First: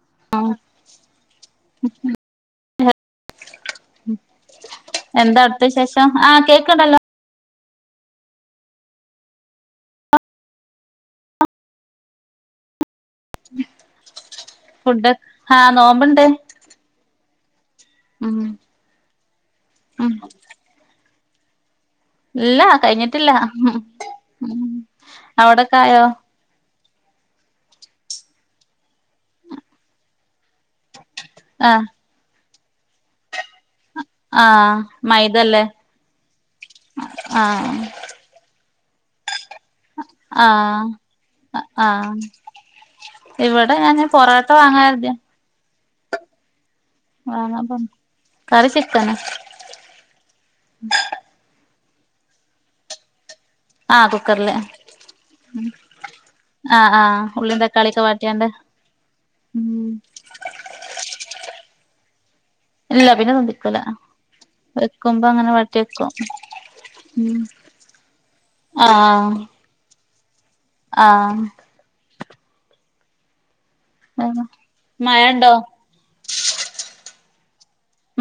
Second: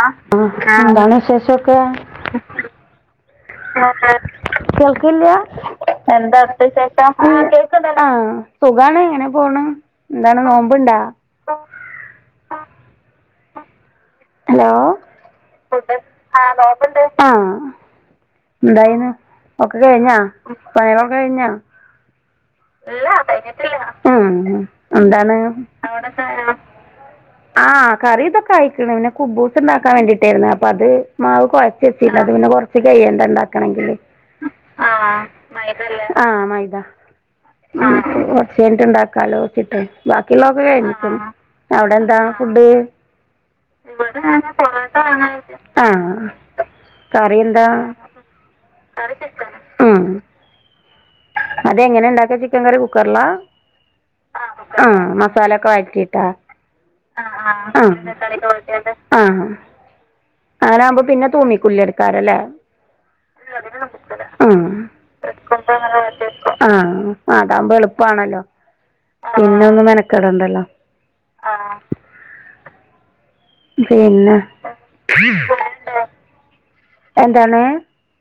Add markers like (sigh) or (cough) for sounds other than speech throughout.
ആ എന്താണ് വിശേഷക്കെ ആ കേൾക്കില്ലയാ എന്താ അവിടുത്തെ വിശേഷം എന്താ ആഹ് അട് കേക്ക്ണ്ടല്ലോ വിശേഷം ആ സുഖാണ് ഇങ്ങനെ പോണ് എന്താണ് നോമ്പുണ്ടാ ഹലോ ഫുഡ് ആഹ് നോമ്പ്ണ്ട് ആ നോമ്പുണ്ട് ആ ഉം എന്തായിന്ന് ഒക്കെ ഉം കഴിഞ്ഞാ പണിമൊക്കെ കഴിഞ്ഞോ ഇല്ല കഴിഞ്ഞിട്ടില്ല ഉം കഴിഞ്ഞില്ല ഉം ന്താണ് അവിടൊക്കായോ ആ കറി ഇതൊക്കെ ആയിക്കണ് കുബൂസ് ഉണ്ടാക്കാൻ വേണ്ടിട്ടായിരുന്നു അപ്പ അത് മാവ് കുഴച്ച ആഹ് വച്ചിട്ട അത് പിന്നെ കൊറച്ച് കയ്യേണ്ടാക്ക ക്കണങ്കില് ആ മൈദല്ലേ ആ മൈദ ആഹ് ആ കുറച്ച് കഴിഞ്ഞിട്ട് ഇണ്ടാക്കാലോ ബാക്കിയുള്ളോക്കെ ആഹ് ആ ആ അവിടെ ആഹ് എന്താ ഫുഡ് ഇവിടെ ഞാൻ പൊറോട്ട വാങ്ങാരുന്നയാ ആ കറി എന്താ കറി ചിക്കൻ ഉം അത് എങ്ങനെ ഇണ്ടാക്ക ചിക്കൻ കറി കുക്കറിലാ ആഹ് കുക്കറില് ആ മസാല ഒക്കെ വഴറ്റിട്ടാ ആഹ് ആ ആഹ് ഉള്ളിം ആ തക്കാളിയൊക്കെ ചിക്കൻ കറി വാട്ടിയാണ്ട് വയ്ക്കാണ്ട് ആ ഉം ആങ്ങനാവുമ്പം പിന്നെ തോന്നിക്കൂല എടുക്കാറല്ലേ ഇല്ല പിന്നെ തോന്നിക്കൂല വെക്കുമ്പോ അങ്ങനെ വെക്കും ഉം ആ അതാകുമ്പോ എളുപ്പമാണല്ലോ പിന്നെ ഒന്ന് മെനക്കെടണ്ടല്ലോ ആ പിന്നെ ആഹ് മഴണ്ടോ (unintelligible) എന്താണ്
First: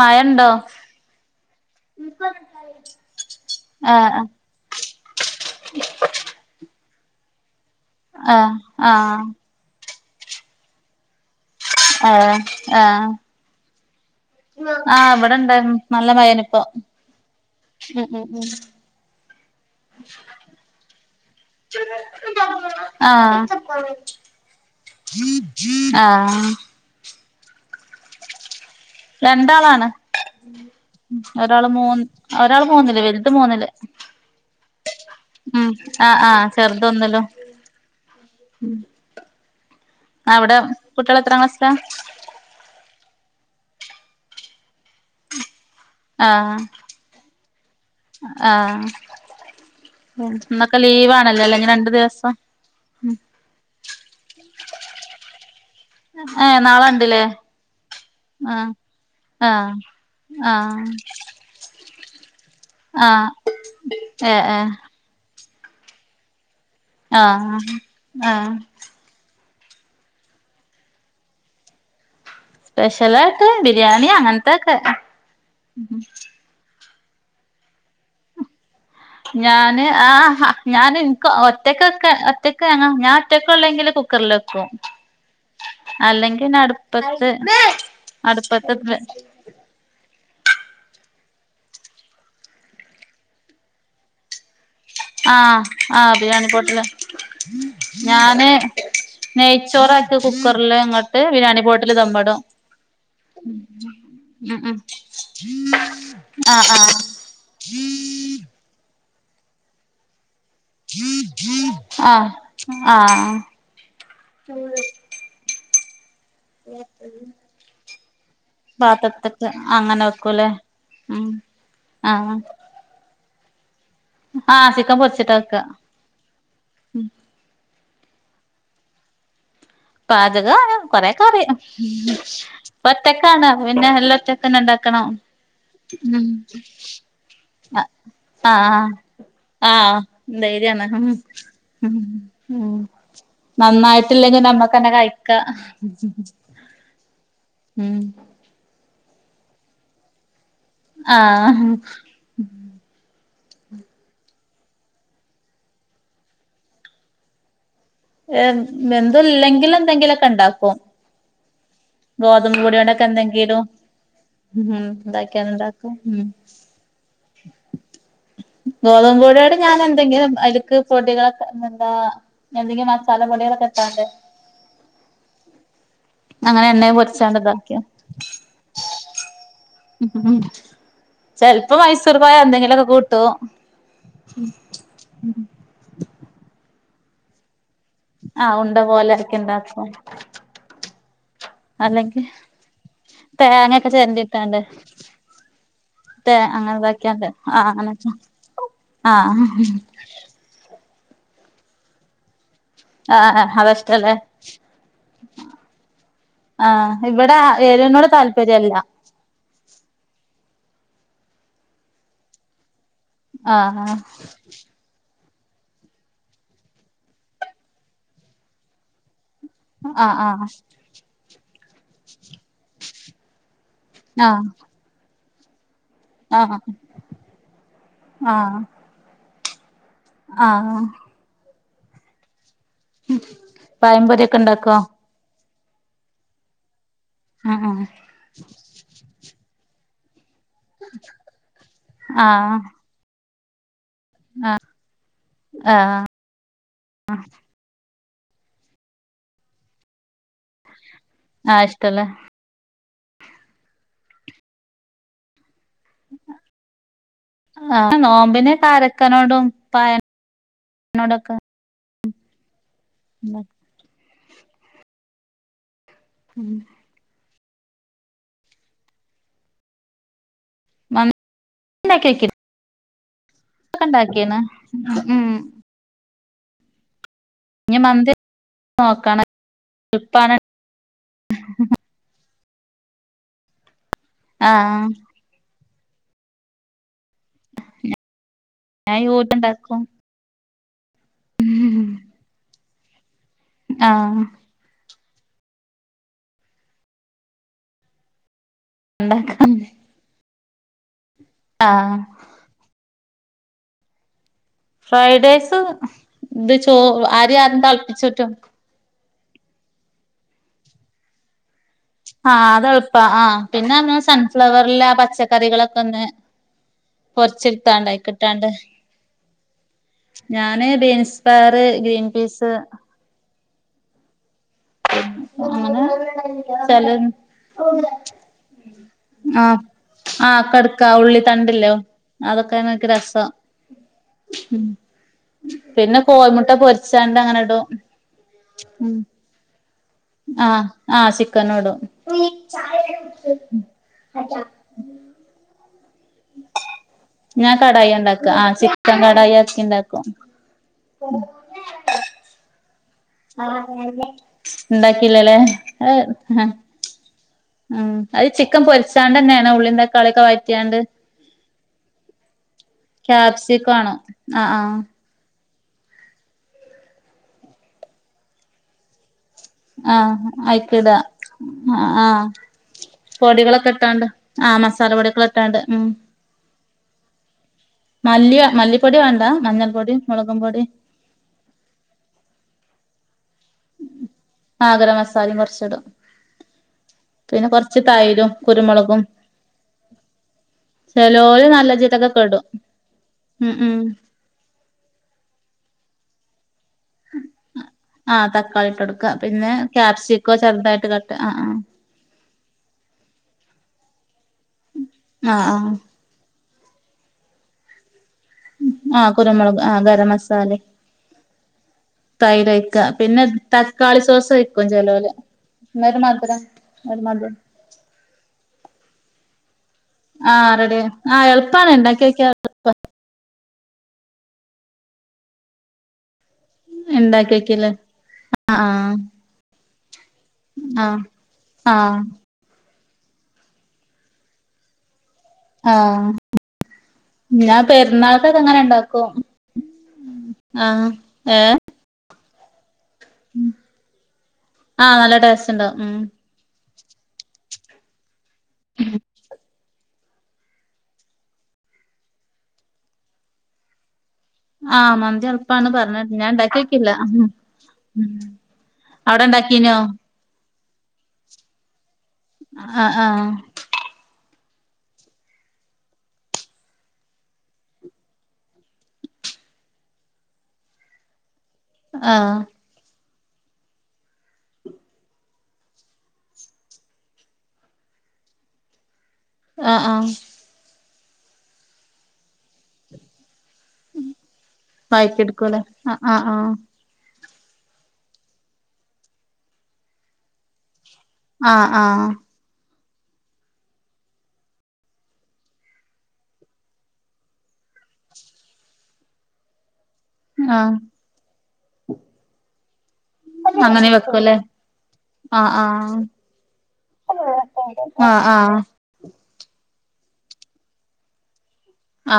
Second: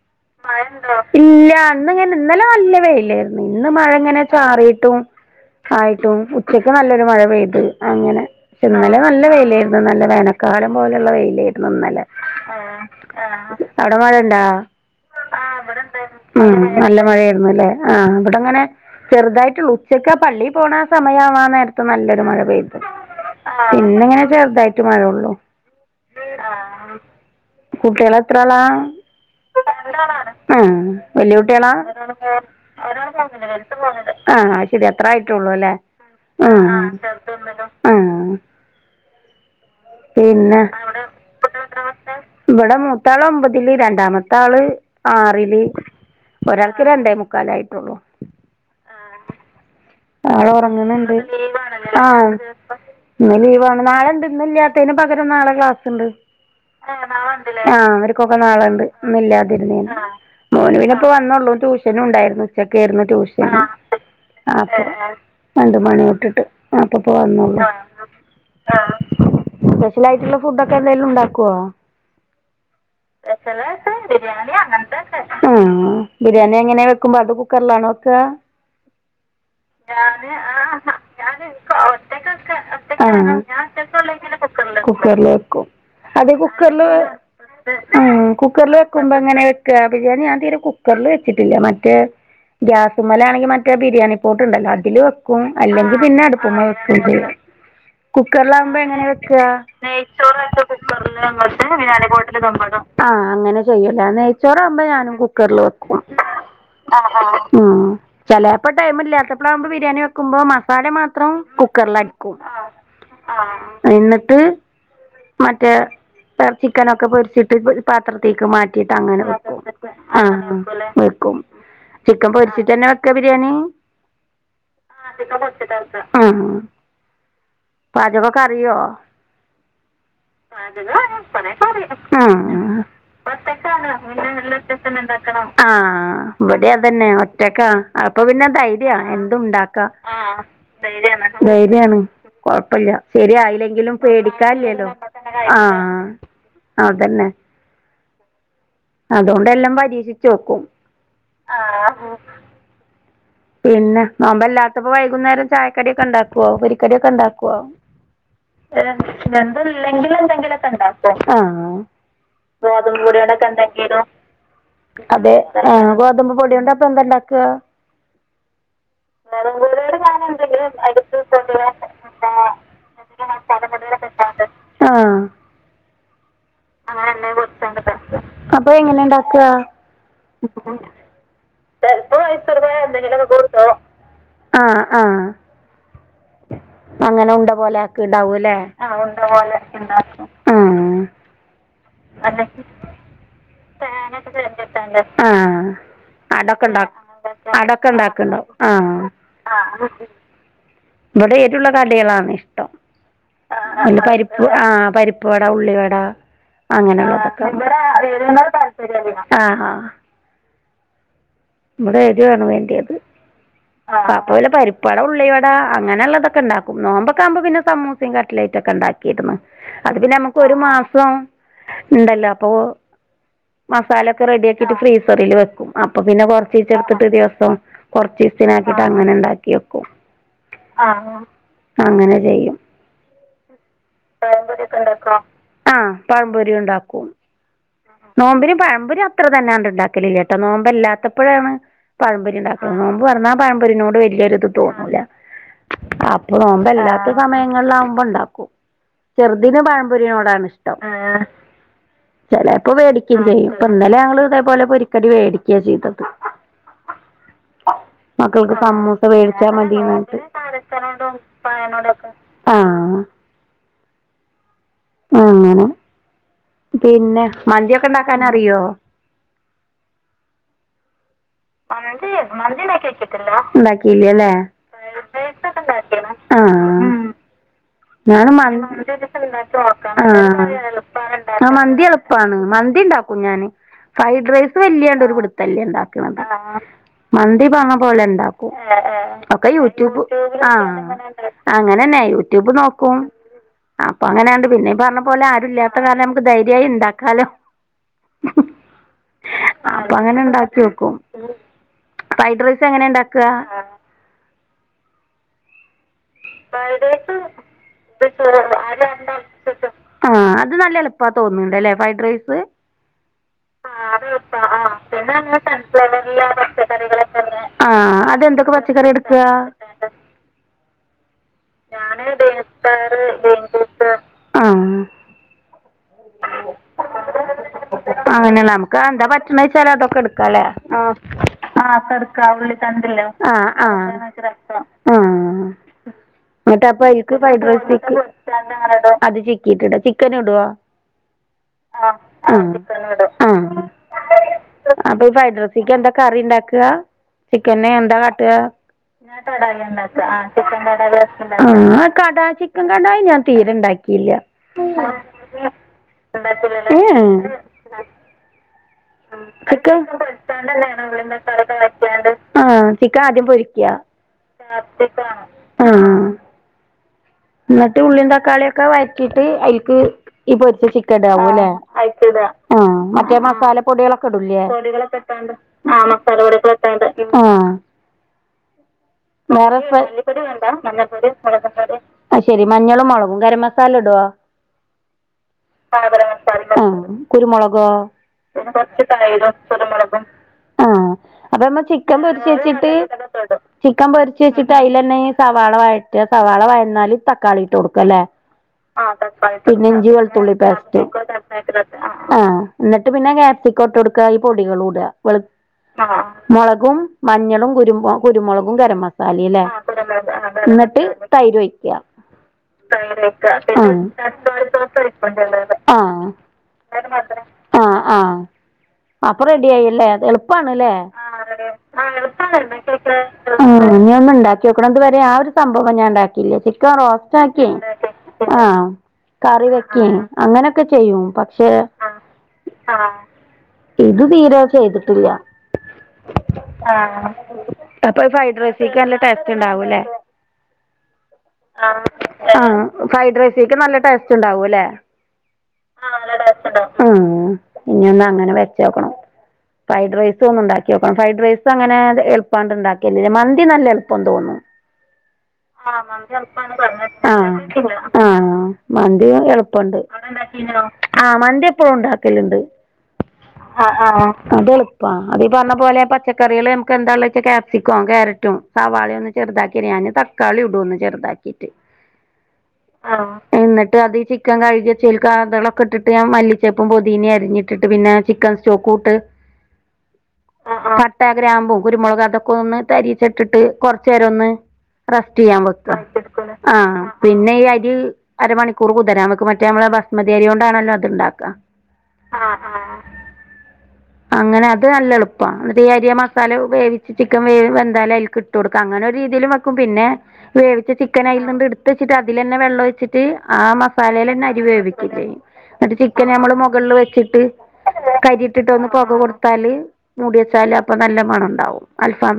മഴണ്ടോ മഴ ഇണ്ടോ ഇല്ല ഇന്ന്ങ്ങനെ ഇന്നലെ നല്ല വെയിലായിരുന്നു ഇന്ന് മഴ ആഹ് ഇങ്ങനെ ചാറിയിട്ടും ആയിട്ടും ഉച്ചക്ക് നല്ലൊരു മഴ പെയ്ത് അങ്ങനെ ആഹ് ഇന്നലെ ആഹ് നല്ല വെയിലായിരുന്നു നല്ല വേനക്കാലം പോലെയുള്ള വെയിലായിരുന്നു ഇന്നലെ ആഹ് ആഹ് അവിടെ മഴ ഇണ്ടോ ആഹ് ഇവിടെണ്ടായിരുന്നു ഇവിടെ നല്ല മഴേനി ഇപ്പൊ ഇണ്ടായിരുന്നു നല്ല മഴ ആയിരുന്നു അല്ലേ ആ ഇവിടെ ഇങ്ങനെ ചെറുതായിട്ടു ഉച്ച ക്ക് ആ പള്ളി പോണ സമയവാ നേരത്ത് നല്ലൊരു മഴ പെയ്ത് പിന്ന് ഇങ്ങനെ ചെറുതായിട്ട് മഴ ആ കുട്ടികള് എത്രാളാ രണ്ടാളാണ് ഉം വലിയ കുട്ടികളാ ഒരാള് മൂന്നില് വലുത് മൂന്നില് ആആ ശരി അത്രായിട്ടള്ളൂ ഉം അല്ലേ ആഹ് ആഹ് ആ ആ ചെറുത് ചേർത് ഒന്നിലും അവിടെ പിന്നെ കുട്ടികൾ എത്രാം ക്ലാസ്സിലാ ഇവിടെ മൂ (unintelligible) മൂത്താള് ഒമ്പതില് രണ്ടാമത്തെ ആള് ആറില് ആഹ് ഒരാൾക്ക് രണ്ടേ മുക്കാലായിട്ടുള്ളൂ ആഹ് ആ നള ഇന്നൊക്കെ ഉറങ്ങുന്നുണ്ട് ലീവാണല്ലോല്ലേ ഇനി രണ്ടു ആ ദിവസം ഇന്ന് ലീവാണ് നാളെ ണ്ട് ഇല്ലത്തന് പകരം നാളെ ക്ലാസ്ണ്ട് ഏഹ് നാളെ ഇണ്ട്ല്ലേ ആ അവർക്കൊക്കെ നാളെ ആഹ് ഉണ്ട് ആഹ് ഇല്ലാതിരുന്ന്നു ആഹ് മോനുനപ്പ വന്നൂ ഉണ്ടായിരുന്നു ഉച്ചക്കായിരുന്നു ആഹ് ടൂഷൻ ഏഹ് ഏഹ് അപ്പൊ രണ്ട് മണി തൊട്ടിട്ട് ആ അപ്പൊ ആഹ് വന്നോള്ള ആഹ് സ്പെഷ്യൽ ആയിട്ടുള്ള ഫുഡ് ഒക്കെ എന്തെിലും ഉണ്ടാക്കുവോ സ്പെഷ്യലയിട്ട് ബിരിയാണി അങ്ങനത്തൊക്കെ ഉം ബിരിയാണി എങ്ങനെ വെക്കുമ്പോ അത് കുക്കറിലാണോ വെക്കാ ഞാന് ആ ഞൻ ഒറ്റക്കൊക്കെ ഒറ്റക്ക് ഞാൻ ഒറ്റക്ക് ഉള്ളെങ്കില് കുക്കറകുക്കറിൽ കുക്കറില് വെക്കും അത് പിന്നെ കുക്കറില് അടുപ്പത്ത് അടുപ്പത്ത് കുക്കറിൽ വെക്കുമ്പോ അങ്ങനെ വെക്കാ ബിരിയാണി ഞൻ തീരെ കുക്കറിൽ വെച്ചിട്ടില്ല മറ്റേ ഗ്യാസുമല ആണെങ്കിൽ മറ്റേ ബിരിയാണി പോട്ട്ണ്ടല്ലോ വെക്കും ആഹ് അല്ലെങ്കിൽ ആഹ് പിന്നെ ബിരിയാണി അടുപ്പമ പോട്ടില് വെക്കും ഞാന് കുക്കറിലാകുമ്പോ എങ്ങനെ വെക്കാ നെയ്ച്ചോറാക്കി നെയ്ച്ചോറ് കുക്കറില് ഇങ്ങട്ട് എന്നിട്ട് പോട്ടില് ബിരിയാണി ദമ്മിടും പോട്ടിലെ ആ അങ്ങനെ ചെയ്യൂലേ നെയ്ച്ചോറ ഉം ഉം ആവുമ്പോ ഞാനും കുക്കറൽ വെക്കും ആഹ് ആ ആ ആഹ് ഉം ചിലപ്പോ ടൈം ഇല്ലാത്തപ്പഴാവവുമ്പോ ബിരിയാണി വെക്കുമ്പോ മാസാല മാത്രം കുക്കറൽടിക്കും ആഹ് ആഹ് എന്നിട്ട് മറ്റേ ചിക്കനൊക്കെ പൊരിച്ചിട്ട് (unintelligible) പാത്രത്തേക്ക് മാറ്റിയിട്ട് അങ്ങനെ പാത്രത്ത്ക്ക് അങ്ങനെ വെക്കൂലേ ഉം ആക്കും ചിക്കൻ ആഹ് പൊരിച്ചിട്ട തന്നെ വെക്ക ബിരിയാണി ആഹ് ആ പൊരിച്ചിട്ടാ ചിക്കൻ വെക്കാ പൊരിച്ചിട്ടെന്നെ ആ പാചകം കറിയോ പാചകം കൊറെയൊക്കെ അറിയും ആഒറ്റ ഒറ്റക്കാണ് കണ് പിന്നെ അപ്പൊ എല്ലാം പിന്നെ ഒറ്റക്കന്നെ ഒറ്റക്കാണെ ഇണ്ടാക്കണം ഉണ്ടാകണം ആ ഉം ഇവിടെ അതന്നെ ഒറ്റക്ക് അപ്പൊ പിന്നെ ആഹ് ധൈര്യാണ് എന്തു ഉണ്ടാക്കാ ആഹ് ധൈര്യാണ് ഉം ഉം ധൈര്യാണ് ഉം കൊഴപ്പില്ല ശരിയയില്ലെങ്കിലും നന്നായിട്ടില്ലെങ്കി പേടിക്കാേലല്ലോ നമ്മക്കന്നെ കഴിക്കാ ആ അതന്നെ ഉം അതുകൊണ്ട് എല്ലാം പരീക്ഷിച്ച് വെക്കും ആ പിന്നെ നോുമ്പല്ലാത്തപ്പോ വൈകുന്നേരം ചായക്കടൊക്കെ ഉണ്ടാക്കുവോ പുരിക്കടൊക്കെ ഉണ്ടാക്കുവോ എന്തും ഇല്ലെങ്കിലും എന്തുംല്ലെങ്കിലും എന്തെങ്കിലൊക്കെ എന്തെങ്കിലുക്കെ ഇണ്ടാക്കും ഉണ്ടാക്കും ഗോതമ്പ് തും പൊടിയോണ്ടൊക്കെ കൂടിയോടെ എന്തെങ്കിലും കെണ്ടാക്ക്യാലോ ഉം അതെ ഇണ്ടാക്കിയാണ്ട് ഇണ്ടാക്കും ഉം ഗോതമ്പ് പൊടോണ്ട് അപ്പൊ എന്താണ്ടാക്ക ഗോതമ്പ് പൊടിയോണ്ട് ഞാൻ എന്തെങ്കിലും അലക്ക് പൊടികളൊക്കെ എന്താ എന്തെങ്കിലും മസാല പൊടികളൊക്കെ ട്ടാണ്ട് ആഹ് അങ്ങനെ എന്നെ പൊരിച്ചാണ്ട് ഇതാക്കിയോ അപ്പൊ എങ്ങനെ ഉണ്ടാക്കുക ഉം ചെൽപ്പം ഇപ്പൊ മൈസൂർ പോയാ എന്തെങ്കിലുംക്കെ കൂട്ടു ആ ആ അങ്ങനെ ഉണ്ട പോലെക്കെ ഉണ്ടാവല്ലേ ആഹ് ഉണ്ട പോലെയൊക്കെ അല്ലെങ്കിൽ താനൊക്കെ തിട്ടണ്ട് തേ അടയൊക്ക അങ്ങനെ ഉണ്ട് ഇതാക്കിയാണ്ട് അട ആഹ് യൊക്ക അങ്ങനൊക്കെ ഉണ്ടാക്കണ്ടോ ആഹ് ആ ഇവിടെ ഏരുള്ള കടികളാണ് ആഹ് ആ പി പരിപ്പ് ആഹ് പരിപ്പ് വട ഉളളി വടാ ആഹ് ഇവിടെ അങ്ങനെയുള്ളതൊെര് എരിവിനോട് താല്പര്യല്ല ആ ഇവിടെ ഏരിയാണ് വേണ്ടിയത് ആഹ് അപ്പ വല്ല പരിപ്പടം ഉള്ളേ അങ്ങനെുള്ളള്ളതൊക്കെ ഉണ്ടാക്കും നോമ്പൊക്കെ ആുമ്പോ പിന്നെ സൂസയും കട്ടലറ്റും ഒക്കെ ഉണ്ടാക്കിയിരുന്നു അത് പിന്നെ ആഹ് നമുക്ക് ആഹ് ഒരു മാസം ഉണ്ടല്ലോ അപ്പോ മസാലൊക്കെ ആഹ് റെഡിയാക്കീറ്റ് ഫ്രീസറില് വെക്കും അപ്പൊ പിന്നെ ആഹ് കൊറചീച്ചേ എടുത്തിട്ട് ദിവസം കൊറച്ചീസത്തിനാക്കിട്ട് അങ്ങനെ ണ്ടാക്കി വെക്കും ആഹാ അങ്ങനെ ചെയ്യും. ഉം പയമ്പൊരിക്കൊ ഇണ്ടാക്കോ? ആഹ പഴംപൊരി ഉണ്ടാക്കും. ആഹ് നോമ്പിനും പഴമ്പിനും അത്ര തന്നെണ്ട് ഇണ്ടാക്കലില്ല നോമ്പല്ലാത്തപ്പോഴാണ് ആഹ് പഴംമ്പൊരി ആഹ് ഉണ്ടാക്കുന്ന നോമ്പ് തൊറന്നാ പഴമ്പൊരിനോട് വലിയൊരുത് തോന്നൂല ആഹ് അപ്പൊ നോമ്പല്ലാത്ത സമയങ്ങളിലാവുമ്പോണ്ട (unintelligible) ചെറുതിന് പഴംപൊരിയോടാണ് ഇഷ്ടം ആഹ് ഇഷ്ടല്ല ഇപ്പൊ വേടിക്കയും ചെയ്യും ഇപ്പൊ ഇന്നലെ ഞങ്ങ ഇതേപോലെ പൊരിക്കടി വേടിക്കാ ചെയ്തത് ആഹ് നോമ്പിന് മക്കൾക്ക് സമൂസ കാരക്കനോടും മേടിച്ചാ മതിന്ന്ട്ട് (unintelligible) ആഹ് ന്നാ അങ്ങനെ പിന്നെ മന്തിയോകെ ണ്ടാക്കാനറിയോ മന് മന്തി മന്തിണ്ടാകി ക്കെണ്ടാകിണ് മ് മ് ആ മന്തി ഞാനും ആ നോക്കണം എളുപ്പാണ് മന്തി എളുപ്പാണ് മന്തി ണ്ടാക്കും ഞാന് ഫ്രൈഡ് റൈസ് ആഹ് വല്യാണ്ട് പിടുത്തല്യ ഇണ്ടാക്കണത് മന്തി പമ പോലെ ണ്ടാക്കും ഞാൻ ഒക്കെ യൂട്യൂബിലുണ്ടാക്കും യൂട്യൂബ് (inaudible) ആഹ് അങ്ങനെന്നെ യൂട്യൂബ് നോക്കും അപ്പൊ ആഹ് അങ്ങനെണ്ട് പിന്നെ പറഞ്ഞ പോലെ ആരുല്ലാത്ത കാലം നമ്മക്ക് ധൈര്യായി ണ്ടാക്കാലോ ണ്ടാക്ക ക്കും ഫ്രൈഡ് റൈസ് എങ്ങനെ ണ്ടാക്വാ ഫ്രൈഡ് റൈസ് ത് ചോ അരി ആദ്യം തളിപിചൂറ്റും ആഹ അത് നല്ല എളുപ്പാ തോന്നുന്നണ്ടല്ലേ ഫ്രൈഡ്റൈസ് ആഹ് അത് എളുപ്പാ ആഹ് ആ പിന്നെ നമ്മള് അദെള്പാ സൺഫ്ലവറിലെ ആ പച്ചക്കറികളൊക്കെ ഒന്ന് സൺഫ്ളവർല് (inaudible) പൊരിച്ചെടുത്താണ്ട് ആഹ അയിക്കിട്ടാണ്ട് അതെന്തൊക്കെ പച്ചക്കറി എട്ക്കാ ഞാന് ബീൻസ് പയറ് ഞാന് ഗ്രീൻ പീസ് ബീൻസ് പയർ ഗ്രീൻ പീസ് അങ്ങനെ ചെല ആ അങ്ങനെ നമ്മക്ക് എന്താ ആഹ് പറ്റ്ണചാൽ അത് ഒകെ ഇട്കാ ലേ ആ ആഹ് കടുക്ക ഉള്ളി ഒക്കെട്കാ തണ്ടില്ലേ ആ അതൊക്കെ എനിക്ക് രസം ആ ആ ആ എന്നിട്ട് പിന്നെ കോഴിമുട്ട അപ്പ അക്ക് പൊരിച്ചാണ്ട് അങ്ങനെ ഇടും ഫ്റൈഡ്റൈസ് (inaudible) ചിക്കൻ ഇടുവോ? ആ ചിക്കൻ ഇടും ആ ആ കറീ ണ്ടാക്വാ ഞാൻ ചിക്കൻ എന്താ കടായിയാ ഇണ്ടാക്ക കാട്ടാ ആഹ് ചിക്കൻ ഞാൻ ആക്കി കടായി ണ്ടാകാ ഇണ്ടാക്കും ആ ചിക്കൻ കാടായി (unintelligible) ന്നാ കാട്ട് കടാ ചിക്കൻ കടായി ഞാൻ തീരെണ്ടാക്കീല്ല ഇണ്ടാക്കില്ലല്ലേ ണ്ടാകില്ല ലേ ഉം ഉം ഉം അത് ചിക്കൻ പൊരിച്ചാണ്ടെന്നാണ് ഉള്ളിം തക്കാളിം ക്കെ വയറ്റ്യാണ്ട് ആഹ ചിക്കൻ ആദ്യം പൊരിക്ക്യ ക്യാപ്സിക്കം ആണോ ആഹ് ആഹ് ആഹ് ന്നിട്ട് ഉള്ളിം തക്കാളിയൊകെ ഒക്കെ വയറ്റിട്ട് അയിക് ആഹ് ഈ പൊരിച അയിക്കിടാ ചിക്കൻ ടാ ലേ അയിക് ആഹ് ടാ മറ്റേ മസാല (inaudible) ഇട്ടാണ്ട് പൊടികളൊക്കെ ഇടൂലെ ആഹ് മസാല പൊടികളൊക്കെ പൊടികള് ഇട്ടാണ്ട് ഉം ആഹ് മസാല പൊടിയൊക്കെ ഇട്ടാണ്ട് ഉം ആഹ് മല്ല്യ മല്ലി വേണ്ട വേറെ മഞ്ഞൾപ്പൊടിയും മുളകും പൊടിയും ശെരി മഞ്ഞളും മുളകും കരമ മസാല എടൊ ആ ഗര മസാലയും കൊറച്ചിടും കുരുമുളകോ കൊര്ച്ച കുരുമുളകും കുരുമുളകും ആഹ അപ്പ ചെലോല് നമ്മ നല്ല ചിക്കൻ ജീരകൊക്കെ പൊരിച്ച ഇടും വെച്ചിട്ട് ഉം ഉം ചിക്കൻ പൊരിച്ച് വെച്ചിട്ട് അതിലന്നെ ഈ സവാള വയട്ട സവാള വ തക്കാളി ഇട്ട് കൊടുക്കാൻ ലേ ആ തക്കാളി ഇട്ട് കൊടുക്ക പിന്നെ ഇഞ്ചി വെളുത്തുള്ളി ക്യാപ്സിക്കോ പേസ്റ്റ് ചെറുതായിട്ട് കട്ട് ആ ആഹ എന്നിട്ട് പിന്നെ ഗപ്സിക്കോട്ട് കൊടുക്ക ഈ പൊടികളൂട ആ ആ ആ മുളകും മഞ്ഞളും കുരുമ കുരുമുള കരം ആ മസാലല്ലേ കുരുമുളക് ആ ഗരം മസാലയും എന്നിട്ട് തൈര് ഒയ്ക്ക തൈര് ഒഴിക്ക പിന്നെ കയിലേക്ക തക്കാളി സോസ് ഒഴിക്കും ദസ ചെലോല് ഇണ്ടല്ലത ആ ഒരു മധുരം ഒരു മധുരം അ അല്ലെ അത് ആ എളുപ്പണ്ല്ലേ റെഡി ആ എളുപ്പാണ് ഇണ്ടാക്കി നോക്കിയാ എളുപ്പ ഇനി ഒന്ന്ണ്ടാക്കിയോക്കണം എതു വരെ ആ ഒരു സംഭവം ഞാ ഉണ്ടാക്കി ചിക്കൻ റോസ്റ്റ് ഇണ്ടാക്കി ആക്കിയ നോക്കിയല്ലേ ആഹ ആ കറി വെക്ക അങ്ങനെയൊക്കെ ആ ചെയ്യും പക്ഷെ ആ ആ ഇത് തീരെ ചെയ്തിട്ടില്ല ആഹ ഞാൻ പ അപ്പൊ ഫൈഡ് റൈസക്ക് നല്ല ടെസ്റ്റ് ഉണ്ടാവല്ലേ ആഹ് ഏഹ് ആ ഫ്രൈഡ് റൈസക്ക നല്ല ടേസ്റ്റ് ഉണ്ടാവും അല്ലേ ആഹ് നല്ല ടേസ്റ്റ് ഉണ്ടാവും ഉം ആ ഇനി ഒന്ന് അങ്ങനെ വെച്ചോക്കണം ഫ്രൈഡ് റൈസ് ഉണ്ടാക്കി നോക്കണം ഫ്രൈഡ് റൈസ് അങ്ങന എളുപ്പമണ്ട്ണ്ടാക്കിയല്ല മന്തി നല്ല എുൾപ്പം തോന്നുന്നു ആഹ മന്തി എല്പ്പന്ന് പറഞ്ഞ് ഞാൻ ഉണ്ടാക്കിക്കില്ല ആഹ മന്തി ഇണ്ടാക്കീനോ എളുപ്പുണ്ട് ആഹ മന്തി എപ്പഴും ഉണ്ടാക്കലണ്ട് ആഹ് ആഹ് അത് എളുപ്പം അതീ പറഞ്ഞ പോലെ പച്ചക്കറികള് നമുക്ക് എന്താള്ളേച്ച ക്യാപ്‌സിക്കവും ക്യാരറ്റും സവാളിയ ഒന്നും ചെറുതാക്കി ഞാന് തക്കാളി ഇടും ഒന്ന് ചെറുതാക്കിയിട്ട് ആഹ എന്നിട്ട് അത് ഈ ചിക്കൻ കഴുകച്ചേൽക്ക അതളൊക്കെ ഇട്ടിട്ട് ഞാൻ മല്ലിച്ചേപ്പും പൊതീനെ അരിഞ്ഞിട്ടിട്ട് പിന്നെ ചിക്കൻ സ്റ്റോക്കൂട്ട് ആഹ ആഹ ഇ ഗ്രാമ്പും കുരുമുളക് അതൊക്കെ ഒന്ന് തരിച്ചിട്ടിട്ട് കൊറച്ചേരോന്ന് ഒന്ന് റസ്റ്റ് വായിക്ക് ചെയ്യാൻ എടുക്കൂല്ലേ വെക്ക ആഹ് ആഹ് ആ പിന്നെ ഈ അരി അരമണിക്കൂർ കുതിരം നമക്ക് മറ്റേ നമ്മള് ബസ്മതിയരിയ കൊണ്ടാണല്ലോ അത്ണ്ടാ ആഹ് ആഹ് ആഹ് ആഹ ആ അങ്ങനെ അത് നല്ല എളുപ്പമാണ് രിയ മസാല വേവിച്ച് ചിക്കൻ വെന്താലും അതിൽക്ക് ഇട്ടു കൊടുക്കാം അങ്ങനെ രീതിയിൽ വെക്കും പിന്നെ വേവിച്ച ചിക്കൻ അതിൽ നിണ്ട് എടുത്ത വച്ചിട്ട് അതിലന്നെ വെള്ളം ഒയിച്ചിട്ട് ആ ആഹ് അങ്ങനെ മസാലൽന്നെ വെക്കൂല്ലേ അരി വേവിക്കില്ലേ ആഹ് മറ്റേ ചിക്കൻ ഞമ്മള് മുകളിൽ വെച്ചിട്ട് ആ് ആഹ പ കൊടുത്താല് മൂടി വച്ചാല് അപ്പൊ നല്ല മണ ഉണ്ടാവും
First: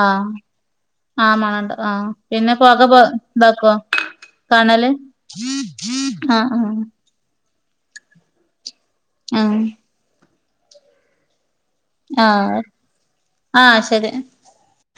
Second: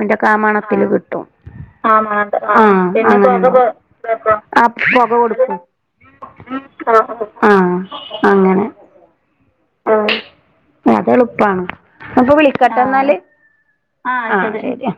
ആഹ് മണത്തിൽ കിട്ടും ആഹ് മണണ്ട് ആഹ് പിന്നെ പൊക പോ ഇതാക്കോ ആ കാണല് പുക കൊടുത്തു ആഹ് ആഹ് ആഹ അങ്ങനെ ആഹ അത എളുപ്പാണ് അപ്പൊ ആഹ് വിളിക്കാട്ടെ എന്നാല് ആഹ് ശരി ശരിയാ